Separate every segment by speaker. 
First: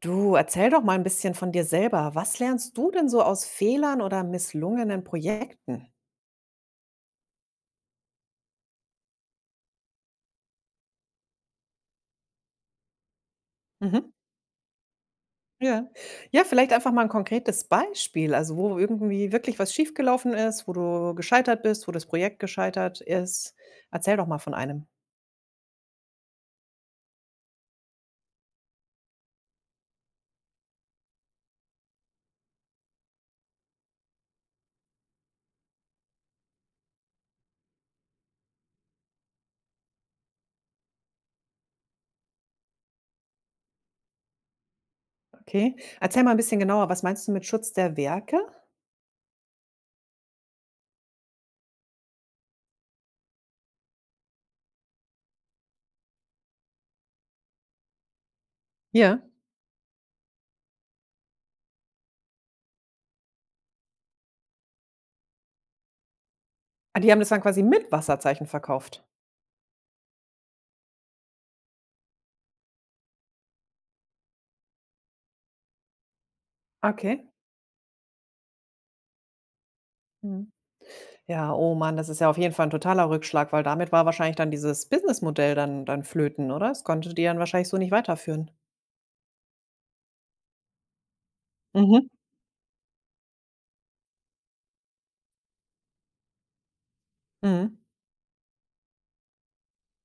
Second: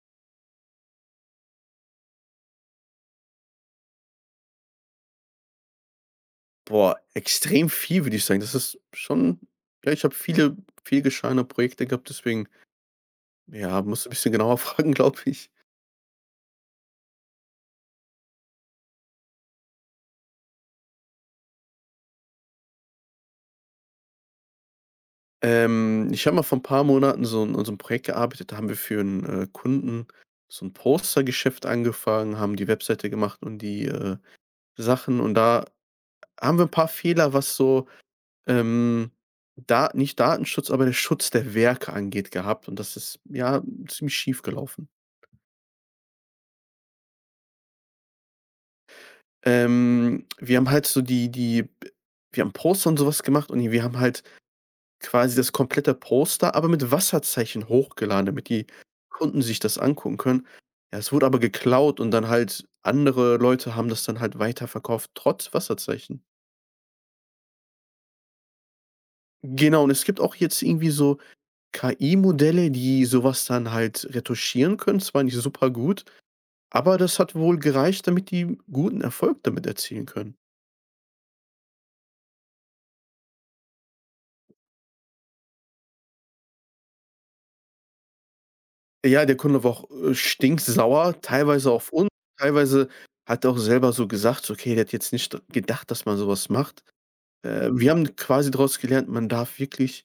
Speaker 1: Du, erzähl doch mal ein bisschen von dir selber. Was lernst du denn so aus Fehlern oder misslungenen Projekten?
Speaker 2: Boah, extrem viel, würde ich sagen. Das ist schon, ja, ich habe viele vielgeschahene Projekte gehabt, deswegen, ja, musst du
Speaker 1: Mhm.
Speaker 2: 'n bisschen genauer fragen, glaube ich.
Speaker 1: Ja. Ja, vielleicht einfach mal ein konkretes Beispiel, also, wo irgendwie wirklich was schiefgelaufen ist, wo du gescheitert bist, wo das Projekt gescheitert ist. Erzähl doch mal von einem.
Speaker 2: Ich habe mal vor ein paar Monaten so 'n an so 'n Projekt gearbeitet, da haben wir für einen Kunden so ein Postergeschäft angefangen, haben die Webseite gemacht und die, Sachen, und da haben wir ein paar Fehler, was so, ähm, da nicht Datenschutz, aber der Schutz der Werke angeht, gehabt, und das ist, ja, ziemlich schief gelaufen.
Speaker 1: Okay. Erzähl mal ein bisschen genauer, was meinst du mit Schutz der Werke?
Speaker 2: Wir haben halt so die wir haben Poster und sowas gemacht, und wir haben halt quasi das komplette Poster, aber mit Wasserzeichen hochgeladen, damit die
Speaker 1: Ja.
Speaker 2: Kunden sich das angucken können. Ja, es wurde aber geklaut, und dann halt andere Leute haben das dann halt weiterverkauft, trotz Wasserzeichen.
Speaker 1: Ah, die haben das dann quasi mit Wasserzeichen verkauft?
Speaker 2: Genau, und es gibt auch jetzt irgendwie so KI-Modelle, die sowas dann halt retuschieren können, zwar nicht super gut, aber das
Speaker 1: Okay.
Speaker 2: hat wohl gereicht, damit die guten Erfolg damit erzielen können.
Speaker 1: Mhm. Ja, oh Mann, das ist ja auf jeden Fall ein totaler Rückschlag, weil damit war wahrscheinlich dann dieses Businessmodell dann flöten, oder? Das konnte ihr dann wahrscheinlich so nicht weiterführen.
Speaker 2: Ja, der Kunde war auch, stinksauer, teilweise auf
Speaker 1: Mhm,
Speaker 2: uns, teilweise hat er auch selber so gesagt, so: „Okay, der hat jetzt nicht gedacht, dass man sowas macht.“
Speaker 1: mhm,
Speaker 2: Wir haben quasi daraus gelernt, man darf wirklich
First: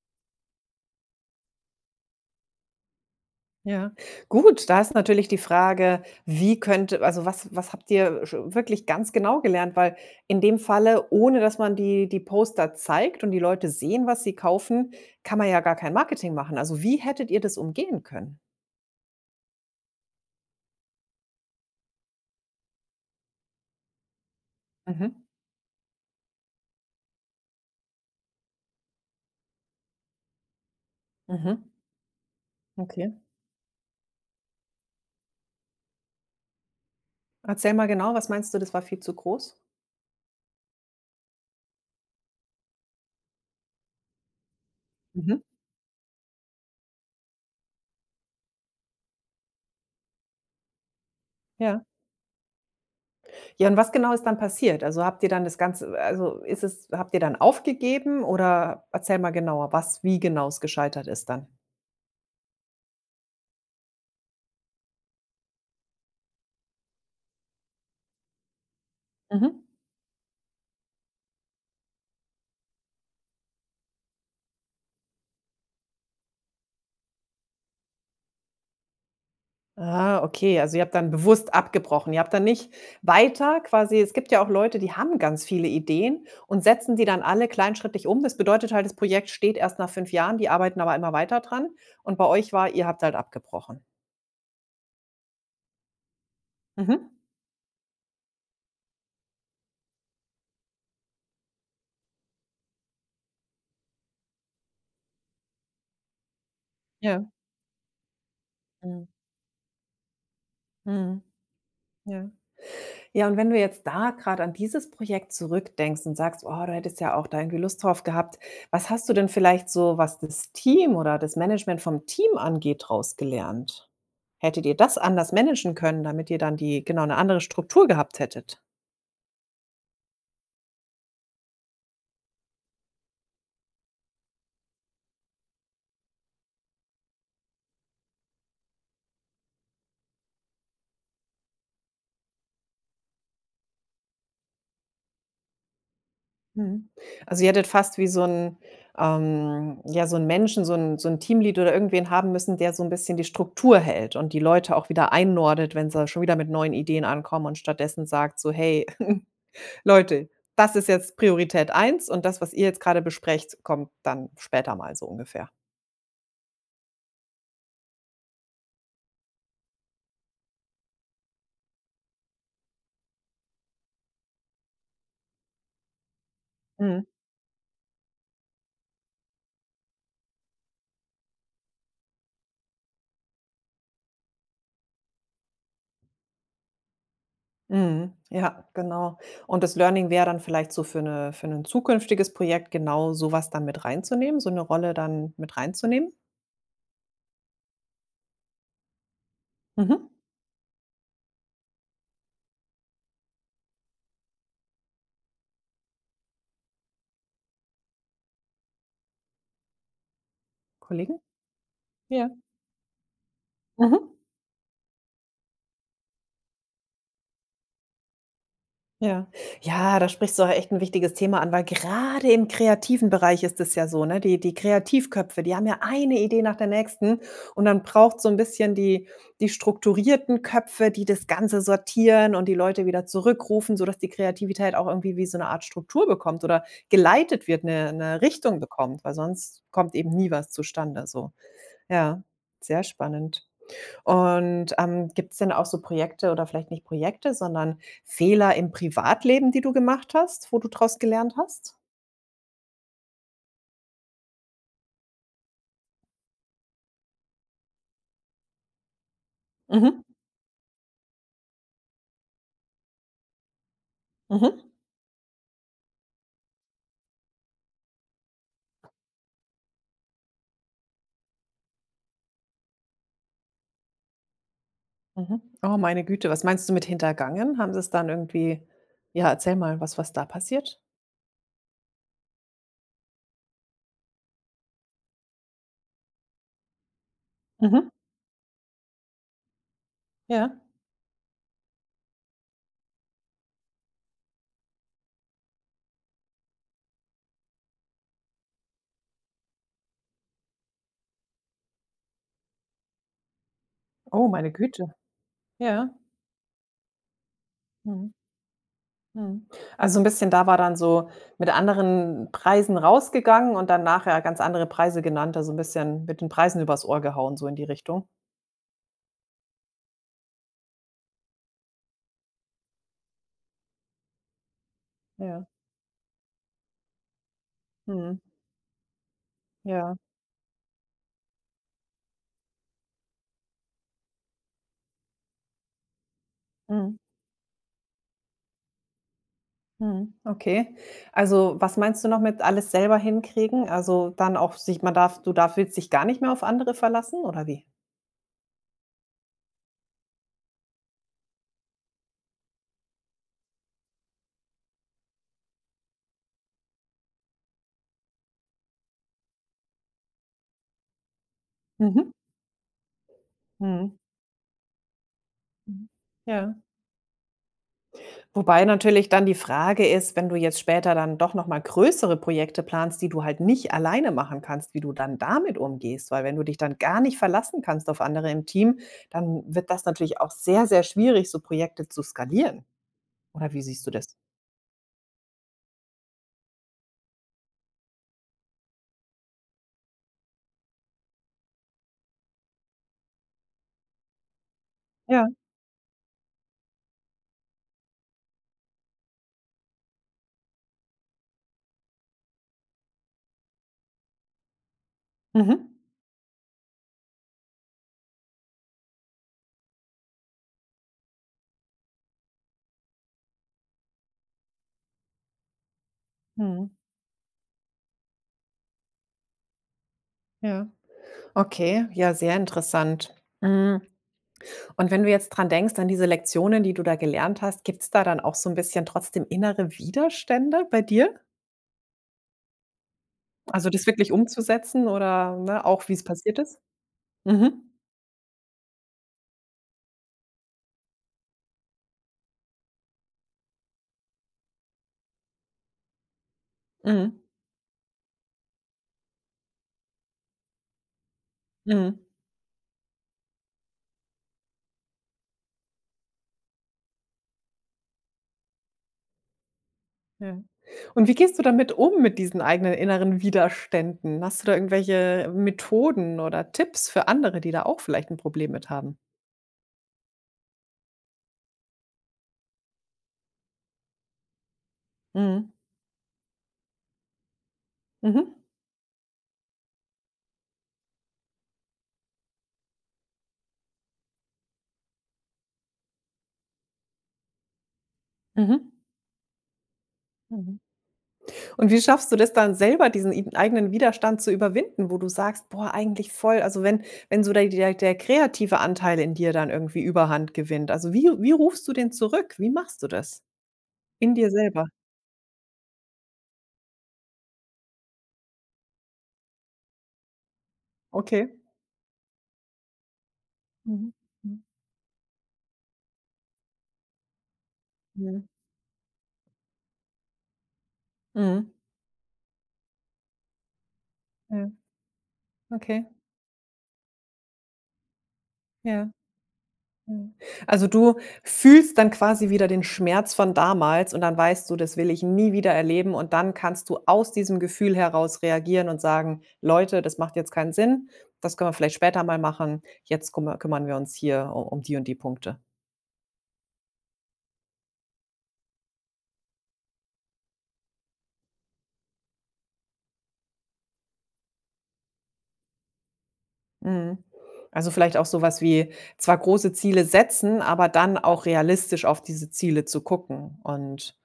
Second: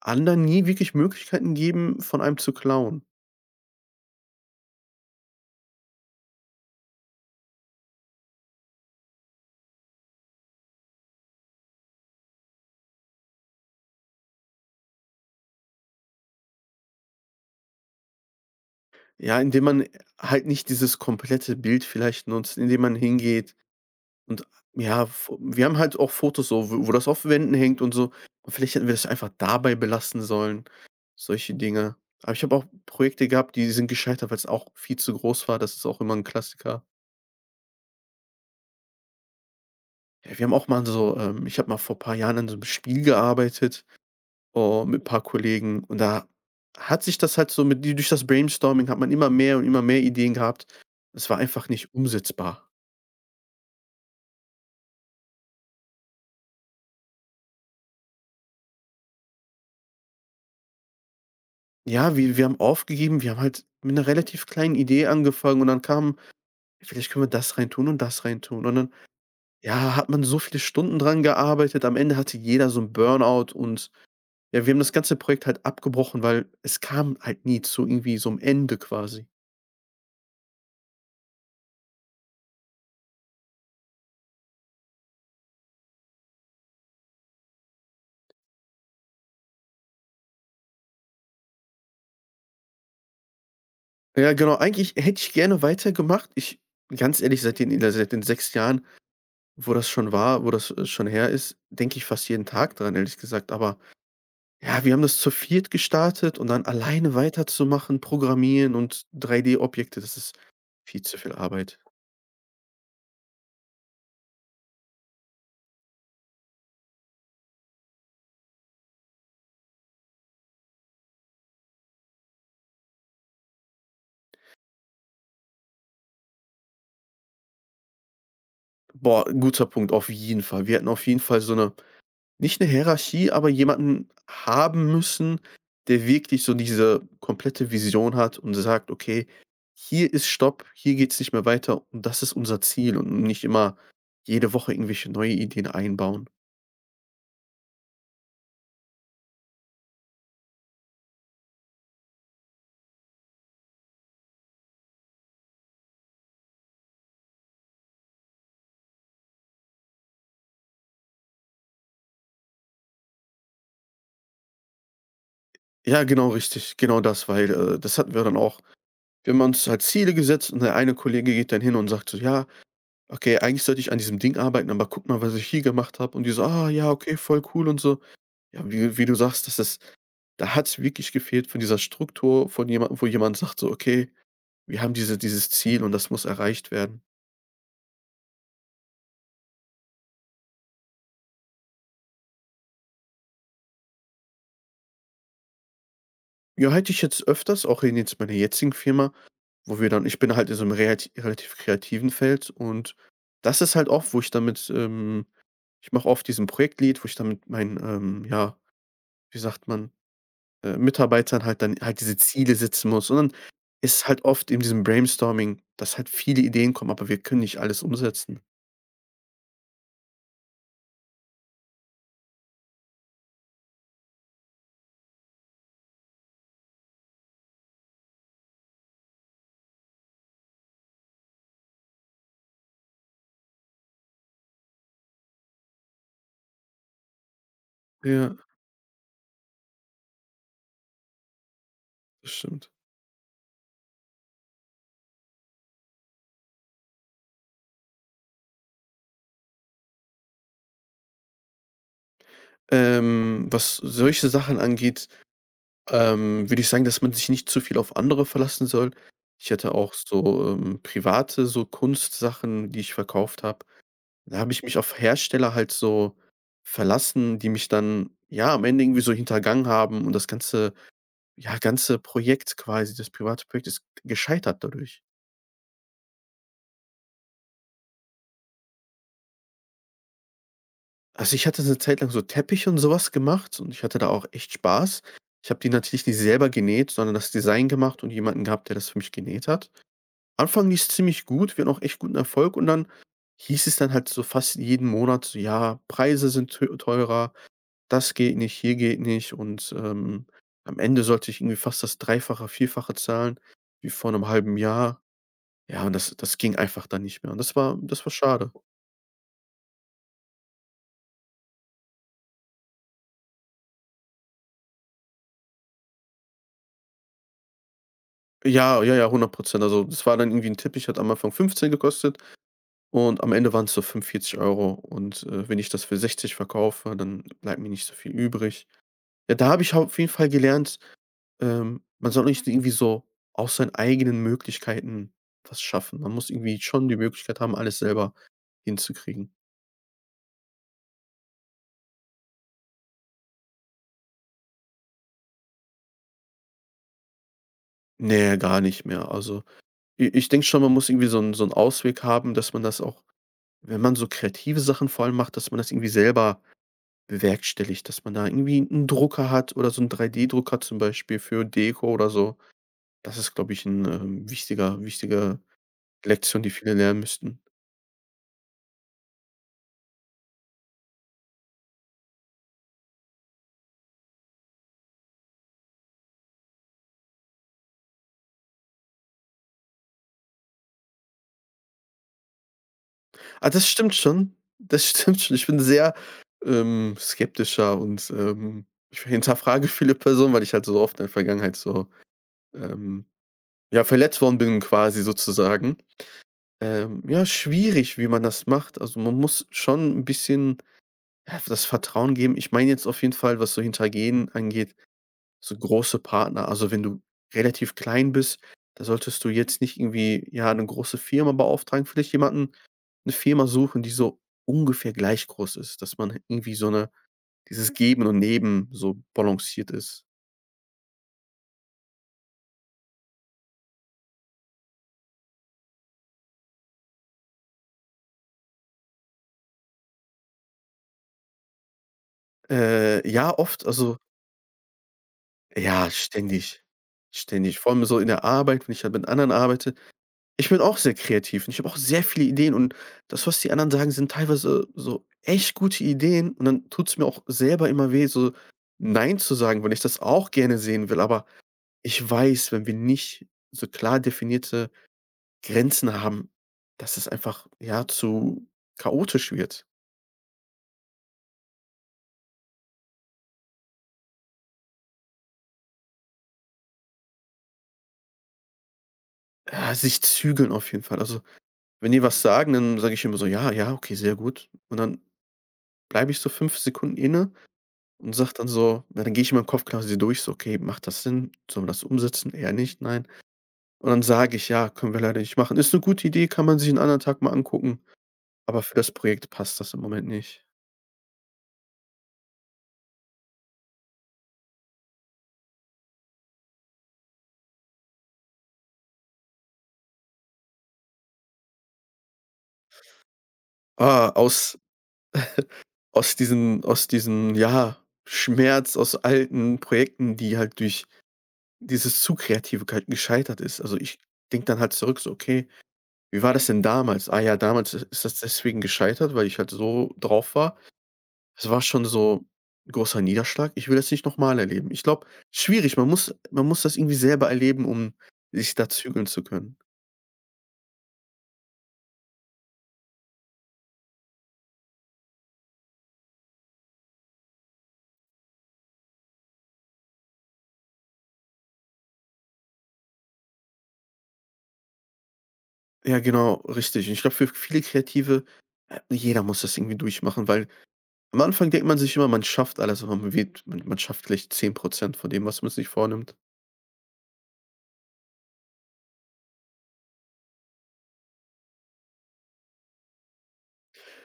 Speaker 2: anderen nie wirklich Möglichkeiten geben, von einem zu klauen.
Speaker 1: ja. Gut, da ist natürlich die Frage, wie könnte also, was habt ihr sch wirklich ganz genau gelernt? Weil in dem Falle, ohne dass man die Poster zeigt und die Leute sehen, was sie kaufen, kann man ja gar kein Marketing machen. Also, wie hättet ihr das umgehen können?
Speaker 2: Ja, indem man halt nicht dieses komplette Bild vielleicht nutzt, indem man hingeht und, ja,
Speaker 1: Mhm,
Speaker 2: Fo wir haben halt auch Fotos so, wo das auf Wänden hängt und so. Und vielleicht hätten wir das einfach dabei belassen sollen, solche
Speaker 1: mhm,
Speaker 2: Dinge. Aber ich habe auch
Speaker 1: okay.
Speaker 2: Projekte gehabt, die sind gescheitert, weil es auch viel zu groß war. Das ist auch immer ein Klassiker.
Speaker 1: Erzähl mal genau, was meinst du, das war viel zu groß?
Speaker 2: Ja, wir haben auch mal so, ich habe mal vor ein paar Jahren an so einem Spiel gearbeitet, oh, mit ein paar
Speaker 1: Mhm,
Speaker 2: Kollegen, und da hat sich das halt so mit durch das Brainstorming, hat man immer mehr und immer mehr Ideen gehabt. Es war einfach
Speaker 1: ja.
Speaker 2: nicht umsetzbar.
Speaker 1: Ja, und was genau ist dann passiert? Also, habt ihr dann das Ganze also, ist es habt ihr dann aufgegeben oder erzähl mal genauer, was wie genau es gescheitert ist dann?
Speaker 2: Ja, wir haben aufgegeben, wir haben halt mit einer relativ kleinen Idee angefangen, und dann kamen: Vielleicht können wir das reintun. Und dann,
Speaker 1: Mhm.
Speaker 2: ja, hat man so viele Stunden dran gearbeitet. Am Ende hatte jeder so ein Burnout, und, ja, wir haben das ganze Projekt halt abgebrochen, weil es kam halt nie zu irgendwie so einem Ende quasi.
Speaker 1: Ah, okay, also, ihr habt dann bewusst abgebrochen. Ihr habt dann nicht weiter quasi, es gibt ja auch Leute, die haben ganz viele Ideen und setzen die dann alle kleinschrittig um. Das bedeutet halt, das Projekt steht erst nach 5 Jahren, die arbeiten aber immer weiter dran. Und bei euch war ihr habt halt abgebrochen.
Speaker 2: Ja, genau, eigentlich hätte ich gerne weitergemacht. Ich,
Speaker 1: Mhm.
Speaker 2: ganz ehrlich, seit den 6 Jahren, wo das, schon her ist, denke ich fast jeden Tag dran, ehrlich gesagt. Aber, ja, wir haben das zu viert gestartet, und dann alleine
Speaker 1: Ja.
Speaker 2: weiterzumachen, programmieren und
Speaker 1: Mhm.
Speaker 2: 3D-Objekte, das ist viel zu
Speaker 1: Mhm.
Speaker 2: viel Arbeit.
Speaker 1: Ja. Ja, und wenn du jetzt da gerade an dieses Projekt zurückdenkst und sagst: „Oh, du hättest ja auch da irgendwie Lust drauf gehabt“, was hast du denn vielleicht so, was das Team oder das Management vom Team angeht, rausgelernt? Gelernt? Hättet ihr das anders managen können, damit ihr dann die genau, eine andere Struktur gehabt hättet?
Speaker 2: Boah, ein guter Punkt, auf jeden Fall. Wir hätten auf jeden Fall so eine, nicht eine Hierarchie, aber jemanden haben müssen, der wirklich so diese komplette Vision hat und sagt: „Okay, hier ist Stopp, hier geht's nicht mehr weiter, und das ist unser Ziel“, und nicht immer jede Woche irgendwelche neue Ideen einbauen.
Speaker 1: Mhm. Also, ihr hättet fast wie so ein Menschen, so ein Teamlead oder irgendwen haben müssen, der so ein bisschen die Struktur hält und die Leute auch wieder einnordet, wenn sie schon wieder mit neuen Ideen ankommen und stattdessen sagt so: „Hey“ Leute, das ist jetzt Priorität eins und das, was ihr jetzt gerade besprecht, kommt dann später mal so ungefähr.
Speaker 2: Ja, genau richtig, genau das, weil, das hatten wir dann auch. Wir haben uns halt Ziele gesetzt, und der eine Kollege geht dann hin und sagt so: „Ja, okay, eigentlich sollte ich an diesem Ding arbeiten, aber guck mal, was ich hier gemacht habe.“ Und die so: „Ah ja,
Speaker 1: Mhm,
Speaker 2: okay, voll cool“ und so. Ja, wie wie du sagst, das ist, da hat es wirklich gefehlt von dieser Struktur, von jemandem, wo jemand sagt so: „Okay, wir haben dieses Ziel, und das muss erreicht werden.“
Speaker 1: mhm, ja, genau. Und das Learning wäre dann vielleicht so für ein zukünftiges Projekt genau so was dann mit reinzunehmen, so eine Rolle dann mit reinzunehmen?
Speaker 2: Ja, hätte ich jetzt öfters, auch in jetzt meiner jetzigen Firma, wo wir dann,
Speaker 1: Mhm.
Speaker 2: ich bin halt in so einem relativ kreativen Feld, und das ist halt oft, wo ich damit ich mache oft diesen Projektlead, wo ich dann mit meinen, ja, wie sagt man,
Speaker 1: Kollegen?
Speaker 2: Mitarbeitern halt dann halt diese
Speaker 1: Ja.
Speaker 2: Ziele setzen muss. Und dann ist
Speaker 1: Mhm.
Speaker 2: halt oft in diesem Brainstorming, dass halt viele Ideen kommen, aber wir können nicht alles umsetzen.
Speaker 1: Ja. Ja, da sprichst du auch echt ein wichtiges Thema an, weil gerade im kreativen Bereich ist es ja so, ne? Die Kreativköpfe, die haben ja eine Idee nach der nächsten und dann braucht so ein bisschen die strukturierten Köpfe, die das Ganze sortieren und die Leute wieder zurückrufen, sodass die Kreativität auch irgendwie wie so eine Art Struktur bekommt oder geleitet wird, eine 'ne
Speaker 2: Ja.
Speaker 1: Richtung bekommt, weil sonst kommt eben nie was zustande so. Ja,
Speaker 2: Das stimmt.
Speaker 1: sehr spannend. Und, gibt es denn auch so Projekte oder vielleicht nicht Projekte, sondern Fehler im Privatleben, die du gemacht hast, wo du daraus gelernt hast?
Speaker 2: Was solche Sachen angeht, würde ich sagen, dass man sich nicht zu viel auf andere verlassen soll. Ich hatte auch
Speaker 1: Mhm.
Speaker 2: so, private, so Kunstsachen, die ich verkauft habe. Da habe
Speaker 1: Mhm.
Speaker 2: ich mich auf Hersteller halt so verlassen, die mich dann, ja, am Ende irgendwie so hintergangen haben, und das ganze, ja, ganze Projekt quasi, das private Projekt, ist gescheitert dadurch.
Speaker 1: Mhm. Oh, meine Güte, was meinst du mit hintergangen? Haben sie es dann irgendwie, ja, erzähl mal, was da passiert?
Speaker 2: Also, ich hatte eine Zeit lang so Teppiche und sowas gemacht, und ich hatte da auch echt Spaß. Ich habe die natürlich nicht selber genäht, sondern das Design
Speaker 1: Mhm.
Speaker 2: gemacht und jemanden gehabt, der das für mich genäht hat.
Speaker 1: Ja.
Speaker 2: Anfang lief's ziemlich gut, wir hatten auch echt guten Erfolg, und dann hieß es dann halt so fast jeden Monat so: „Ja, Preise sind teurer, das geht nicht, hier geht nicht“, und, am Ende sollte ich irgendwie fast das Dreifache, Vierfache zahlen wie vor einem
Speaker 1: Oh, meine
Speaker 2: halben
Speaker 1: Güte.
Speaker 2: Jahr. Ja,
Speaker 1: Ja.
Speaker 2: und das ging einfach dann nicht mehr, und das war
Speaker 1: Mhm.
Speaker 2: schade.
Speaker 1: Mhm. Also, so 'n bisschen da war dann so mit anderen Preisen rausgegangen und dann nachher ganz andere Preise genannt, also ein bisschen mit den Preisen übers Ohr gehauen, so in die Richtung?
Speaker 2: Ja, ja, ja, 100%. Also, das war dann irgendwie 'n Teppich, hat am Anfang 15 gekostet, und am Ende waren es so 45€. Und,
Speaker 1: Ja.
Speaker 2: wenn ich das für 60 verkaufe, dann bleibt mir nicht so viel
Speaker 1: Mhm.
Speaker 2: übrig. Ja, da habe ich
Speaker 1: Ja.
Speaker 2: auf jeden Fall gelernt, man soll nicht irgendwie so aus seinen eigenen Möglichkeiten was schaffen. Man muss irgendwie schon die
Speaker 1: Mhm.
Speaker 2: Möglichkeit haben, alles selber hinzukriegen.
Speaker 1: Mhm, okay. Also, was meinst du noch mit alles selber hinkriegen? Also, dann auch sich man darf du darf willst dich gar nicht mehr auf andere verlassen oder wie?
Speaker 2: Nee, gar nicht mehr. Also, i ich denke schon, man muss irgendwie so einen so 'n Ausweg haben, dass man das auch, wenn man so kreative Sachen vor allem macht, dass man das irgendwie selber bewerkstelligt, dass man da irgendwie 'n Drucker hat oder so 'n 3D-Drucker zum Beispiel für Deko oder
Speaker 1: Mhm.
Speaker 2: so. Das ist, glaube ich, 'n,
Speaker 1: Mhm.
Speaker 2: wichtige
Speaker 1: Mhm.
Speaker 2: Lektion, die
Speaker 1: Ja.
Speaker 2: viele lernen müssten.
Speaker 1: Wobei natürlich dann die Frage ist, wenn du jetzt später dann doch noch mal größere Projekte planst, die du halt nicht alleine machen kannst, wie du dann damit umgehst. Weil wenn du dich dann gar nicht verlassen kannst auf andere im Team, dann wird das natürlich auch sehr, sehr schwierig, so Projekte zu skalieren.
Speaker 2: Ah,
Speaker 1: Oder wie
Speaker 2: das
Speaker 1: siehst du
Speaker 2: stimmt
Speaker 1: das?
Speaker 2: schon. Das stimmt schon. Ich bin sehr, skeptischer, und, ich hinterfrage viele Personen, weil ich halt so oft in der Vergangenheit so, ähm, ja, verletzt worden bin quasi
Speaker 1: Ja.
Speaker 2: sozusagen. Ja, schwierig, wie man das macht. Also, man muss schon 'n bisschen, ja, das Vertrauen geben. Ich meine jetzt auf jeden Fall, was so Hintergehen angeht, so
Speaker 1: Mhm.
Speaker 2: große Partner. Also, wenn du relativ klein bist, da solltest du jetzt nicht irgendwie, ja, eine große Firma beauftragen, vielleicht jemanden, eine Firma suchen, die so ungefähr gleich groß ist, dass man irgendwie so
Speaker 1: Mhm.
Speaker 2: eine, dieses Geben und Nehmen, so balanciert ist.
Speaker 1: Ja. Okay, ja, sehr interessant. Mm, Und wenn du jetzt dran denkst, an diese Lektionen, die du da gelernt hast, gibt es da dann auch so ein bisschen trotzdem innere Widerstände bei dir?
Speaker 2: Ja, oft,
Speaker 1: Also das
Speaker 2: also,
Speaker 1: wirklich umzusetzen oder ne, auch
Speaker 2: ja,
Speaker 1: wie es passiert ist?
Speaker 2: ständig. Ständig.
Speaker 1: Mhm.
Speaker 2: Vor allem so in der Arbeit, wenn ich halt mit anderen arbeite, ich bin auch sehr kreativ, und ich habe auch sehr viele Ideen, und das, was die anderen sagen, sind teilweise so echt gute Ideen, und dann tut es mir
Speaker 1: Mhm.
Speaker 2: auch selber immer weh, so nein zu sagen, weil ich das auch gerne sehen will. Aber
Speaker 1: Mhm.
Speaker 2: ich weiß, wenn wir nicht so klar definierte Grenzen haben, dass es einfach, ja, zu chaotisch wird.
Speaker 1: Ja. Und wie gehst du damit um, mit diesen eigenen inneren Widerständen? Hast du da irgendwelche Methoden oder Tipps für andere, die da auch vielleicht ein Problem mit haben?
Speaker 2: Ja, sich zügeln auf jeden Fall. Also, wenn die was sagen, dann sage ich immer so: „Ja, ja, okay, sehr gut.“ Und dann
Speaker 1: Mhm.
Speaker 2: bleibe ich so 5 Sekunden inne und sage
Speaker 1: Mhm.
Speaker 2: dann so, ja, dann gehe ich in meinem Kopf quasi durch, so: „Okay, macht das Sinn? Sollen wir das umsetzen? Eher nicht, nein.“ Und dann sage ich: „Ja, können wir leider nicht machen. Ist eine gute Idee, kann man sich 'n anderen Tag mal angucken,
Speaker 1: Mhm.
Speaker 2: aber für das Projekt passt das im Moment nicht.“
Speaker 1: Mhm. Und wie schaffst du das dann selber, diesen id eigenen Widerstand zu überwinden, wo du sagst: „Boah, eigentlich voll“ also, wenn so der kreative Anteil in dir dann irgendwie Überhand gewinnt. Also, wie rufst du den zurück? Wie machst du das
Speaker 2: Ah,
Speaker 1: in dir
Speaker 2: aus,
Speaker 1: selber?
Speaker 2: aus diesen, ja, Schmerz aus alten Projekten, die halt durch
Speaker 1: Okay.
Speaker 2: dieses zu kreative ge gescheitert ist. Also,
Speaker 1: Mhm.
Speaker 2: ich
Speaker 1: Mhm.
Speaker 2: denke dann halt zurück so: „Okay, wie war das denn damals? Ah ja, damals ist das
Speaker 1: Mhm.
Speaker 2: deswegen gescheitert, weil ich halt so drauf war.“ Es
Speaker 1: Mhm.
Speaker 2: war schon so 'n großer Niederschlag. Ich will das nicht noch mal
Speaker 1: Ja,
Speaker 2: erleben. Ich glaube, schwierig,
Speaker 1: okay,
Speaker 2: man muss das irgendwie selber erleben, um sich da
Speaker 1: ja.
Speaker 2: zügeln zu können.
Speaker 1: Mhm. Also, du fühlst dann quasi wieder den Schmerz von damals und dann weißt du, das will ich nie wieder erleben und dann kannst du aus diesem Gefühl heraus reagieren und sagen: „Leute, das macht jetzt keinen Sinn. Das können wir vielleicht später mal machen. Jetzt kümmern wir uns hier u um die und die Punkte.“
Speaker 2: Ja, genau, richtig. Und ich glaube, für viele Kreative, jeder muss das irgendwie durchmachen, weil am Anfang denkt man sich immer, man schafft alles, aber man schafft vielleicht 10% von dem, was man sich vornimmt.
Speaker 1: Mhm. Also, vielleicht auch so was wie zwar große Ziele setzen, aber dann auch realistisch auf diese Ziele zu gucken und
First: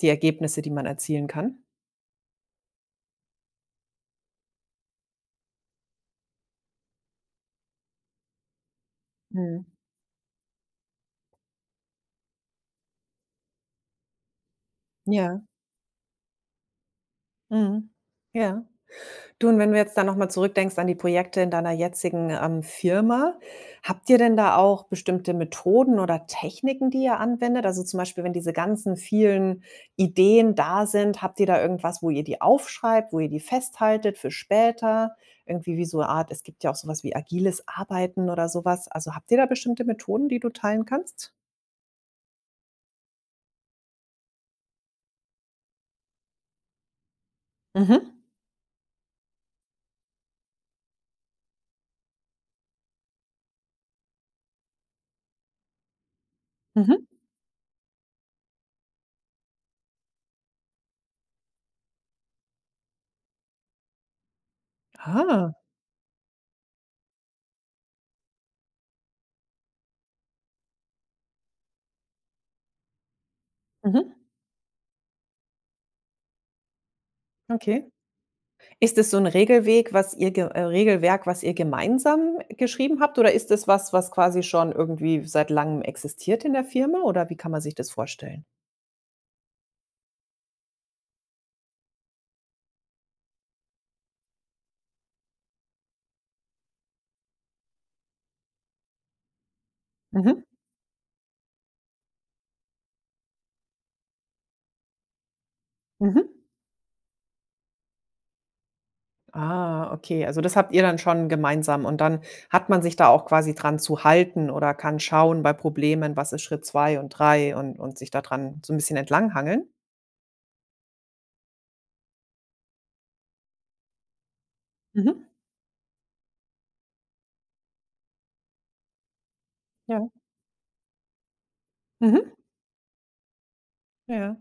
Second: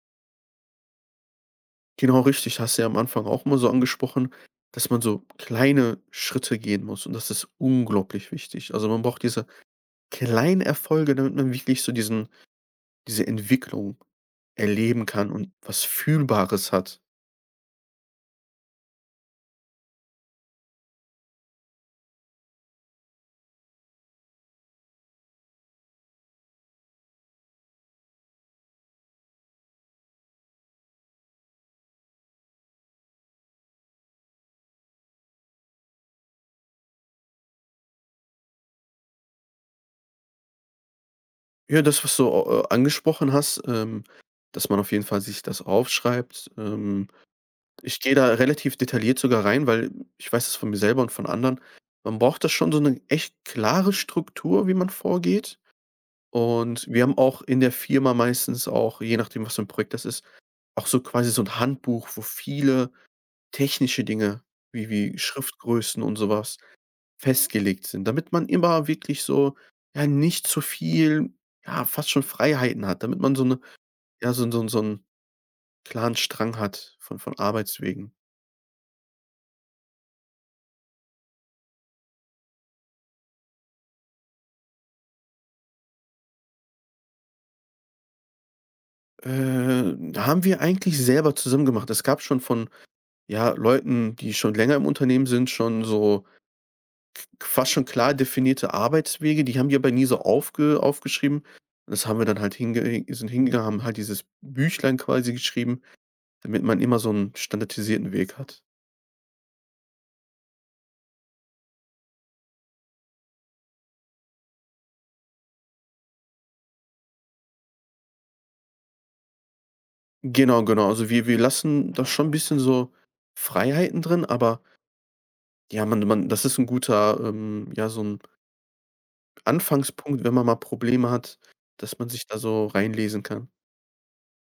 Speaker 1: die Ergebnisse, die man erzielen kann.
Speaker 2: Genau richtig, hast du ja am Anfang auch mal so angesprochen, dass man so kleine Schritte gehen muss, und das ist unglaublich wichtig. Also, man braucht diese
Speaker 1: Mhm.
Speaker 2: kleinen Erfolge, damit man wirklich so diese Entwicklung erleben kann
Speaker 1: Ja.
Speaker 2: und was Fühlbares hat.
Speaker 1: Mhm. Ja. Du, und wenn du jetzt dann noch mal zurückdenkst an die Projekte in deiner jetzigen, Firma, habt ihr denn da auch bestimmte Methoden oder Techniken, die ihr anwendet? Also, zum Beispiel, wenn diese ganzen vielen Ideen da sind, habt ihr da irgendwas, wo ihr die aufschreibt, wo ihr die festhaltet für später? Irgendwie wie so eine Art, es gibt ja auch sowas wie agiles Arbeiten oder sowas. Also, habt ihr da bestimmte Methoden, die du teilen kannst?
Speaker 2: Ja, das, was du, angesprochen hast, dass man auf jeden Fall sich das aufschreibt. Ich gehe
Speaker 1: Mhm.
Speaker 2: da relativ detailliert sogar rein, weil ich weiß das von mir selber und von anderen. Man braucht da schon so eine echt klare Struktur, wie man vorgeht. Und
Speaker 1: Mhm.
Speaker 2: wir haben auch in der Firma meistens auch, je nachdem, was für ein Projekt das ist, auch so quasi so ein Handbuch, wo viele technische Dinge, wie wie
Speaker 1: Ah.
Speaker 2: Schriftgrößen und sowas, festgelegt sind, damit man immer wirklich so, ja, nicht zu viel, ja, fast schon Freiheiten hat, damit man so 'ne,
Speaker 1: Mhm.
Speaker 2: ja, so 'n so 'n klaren Strang hat von
Speaker 1: Okay.
Speaker 2: Arbeitswegen.
Speaker 1: Ist es so 'n Regelweg, was ihr ge Regelwerk, was ihr gemeinsam geschrieben habt, oder ist es was, was quasi schon irgendwie seit Langem existiert in der Firma, oder wie kann man sich das vorstellen?
Speaker 2: Haben wir eigentlich selber zusammen gemacht. Es gab schon von, ja, Leuten, die schon länger im Unternehmen sind, schon so fast schon klar definierte Arbeitswege, die haben die aber nie so
Speaker 1: Mhm,
Speaker 2: aufgeschrieben. Das haben wir dann halt hinge sind hingegangen, haben halt dieses Büchlein quasi geschrieben,
Speaker 1: mhm.
Speaker 2: damit man immer so 'n standardisierten Weg hat.
Speaker 1: Ah, okay, also das habt ihr dann schon gemeinsam und dann hat man sich da auch quasi dran zu halten oder kann schauen bei Problemen, was ist Schritt 2 und 3 und sich da dran so 'n bisschen entlanghangeln?
Speaker 2: Genau, genau. Also, wir lassen da schon ein bisschen so Freiheiten drin, aber,
Speaker 1: Mhm,
Speaker 2: ja, man, das ist ein guter, ja, so ein
Speaker 1: ja.
Speaker 2: Anfangspunkt, wenn man mal Probleme hat, dass man sich
Speaker 1: Mhm,
Speaker 2: da so reinlesen kann.
Speaker 1: ja.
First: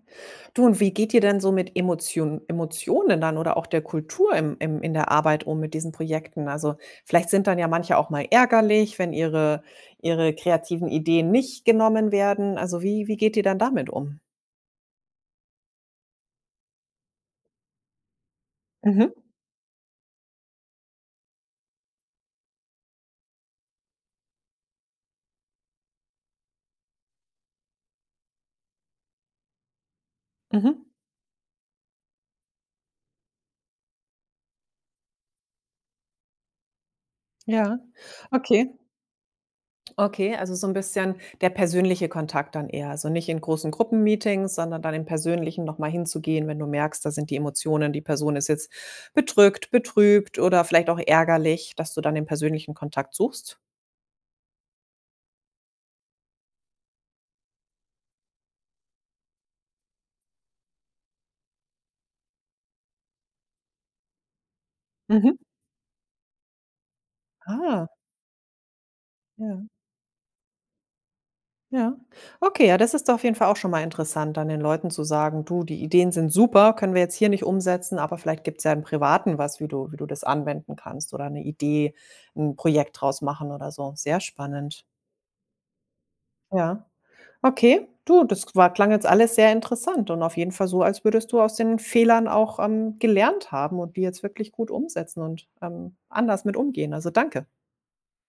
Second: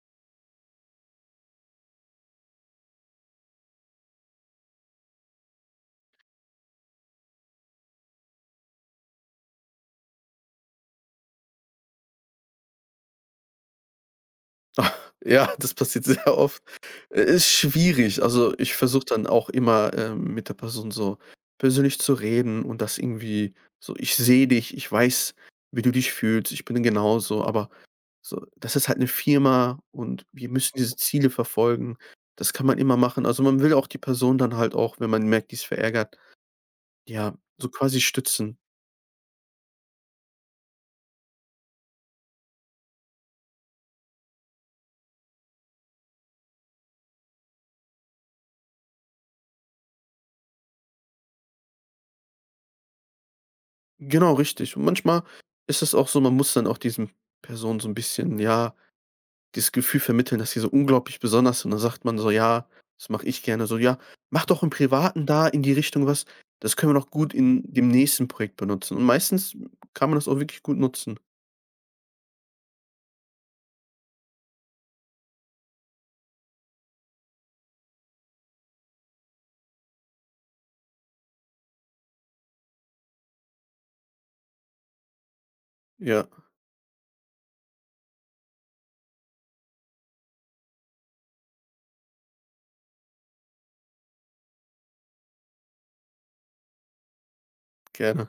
Speaker 1: Du, und wie geht ihr denn so mit Emotionen dann oder auch der Kultur im im in der Arbeit um mit diesen Projekten? Also, vielleicht sind dann ja manche auch mal ärgerlich, wenn ihre ihre kreativen Ideen nicht genommen werden. Also, wie wie geht ihr dann damit um?
Speaker 2: Ja, das passiert sehr oft. I Ist schwierig. Also, ich versuche
Speaker 1: Mhm,
Speaker 2: dann auch immer, mit der Person so persönlich zu reden, und das irgendwie so: „Ich sehe dich, ich weiß, wie du dich fühlst, ich bin genauso.“ Aber so, das ist halt eine Firma, und wir
Speaker 1: mhm,
Speaker 2: müssen diese Ziele verfolgen. Das kann man immer machen. Also, man will auch die Person dann halt auch, wenn man merkt, die ist verärgert, ja, so
Speaker 1: ja,
Speaker 2: quasi stützen.
Speaker 1: okay. Okay, also so ein bisschen der persönliche Kontakt dann eher. Also nicht in großen Gruppenmeetings, sondern dann im Persönlichen nochmal hinzugehen, wenn du merkst, da sind die Emotionen, die Person ist jetzt bedrückt, betrübt oder vielleicht auch ärgerlich, dass du dann den persönlichen Kontakt suchst?
Speaker 2: Genau, richtig. Und manchmal ist es auch so, man muss dann auch diesen Personen so ein bisschen, ja, dieses Gefühl vermitteln, dass sie so unglaublich besonders sind. Und dann sagt man so: „Ja, das mache ich gerne.“ So: „Ja, mach doch im Privaten
Speaker 1: Mhm.
Speaker 2: da in die Richtung was. Das können wir noch gut in
Speaker 1: Ah,
Speaker 2: dem nächsten Projekt benutzen.“ Und meistens
Speaker 1: ja,
Speaker 2: kann man das auch wirklich gut nutzen.
Speaker 1: ja. Okay, ja, das ist doch auf jeden Fall auch schon mal interessant, dann den Leuten zu sagen: „Du, die Ideen sind super, können wir jetzt hier nicht umsetzen, aber vielleicht gibt es ja im Privaten was, wie du das anwenden kannst oder eine Idee, ein Projekt draus machen oder so.“ Sehr spannend.
Speaker 2: Ja,
Speaker 1: Ja. Okay, du, das war klang jetzt alles sehr interessant und auf jeden Fall so, als würdest du aus den Fehlern auch, gelernt haben und die jetzt wirklich gut umsetzen und, anders mit umgehen. Also, danke.
Speaker 2: gerne.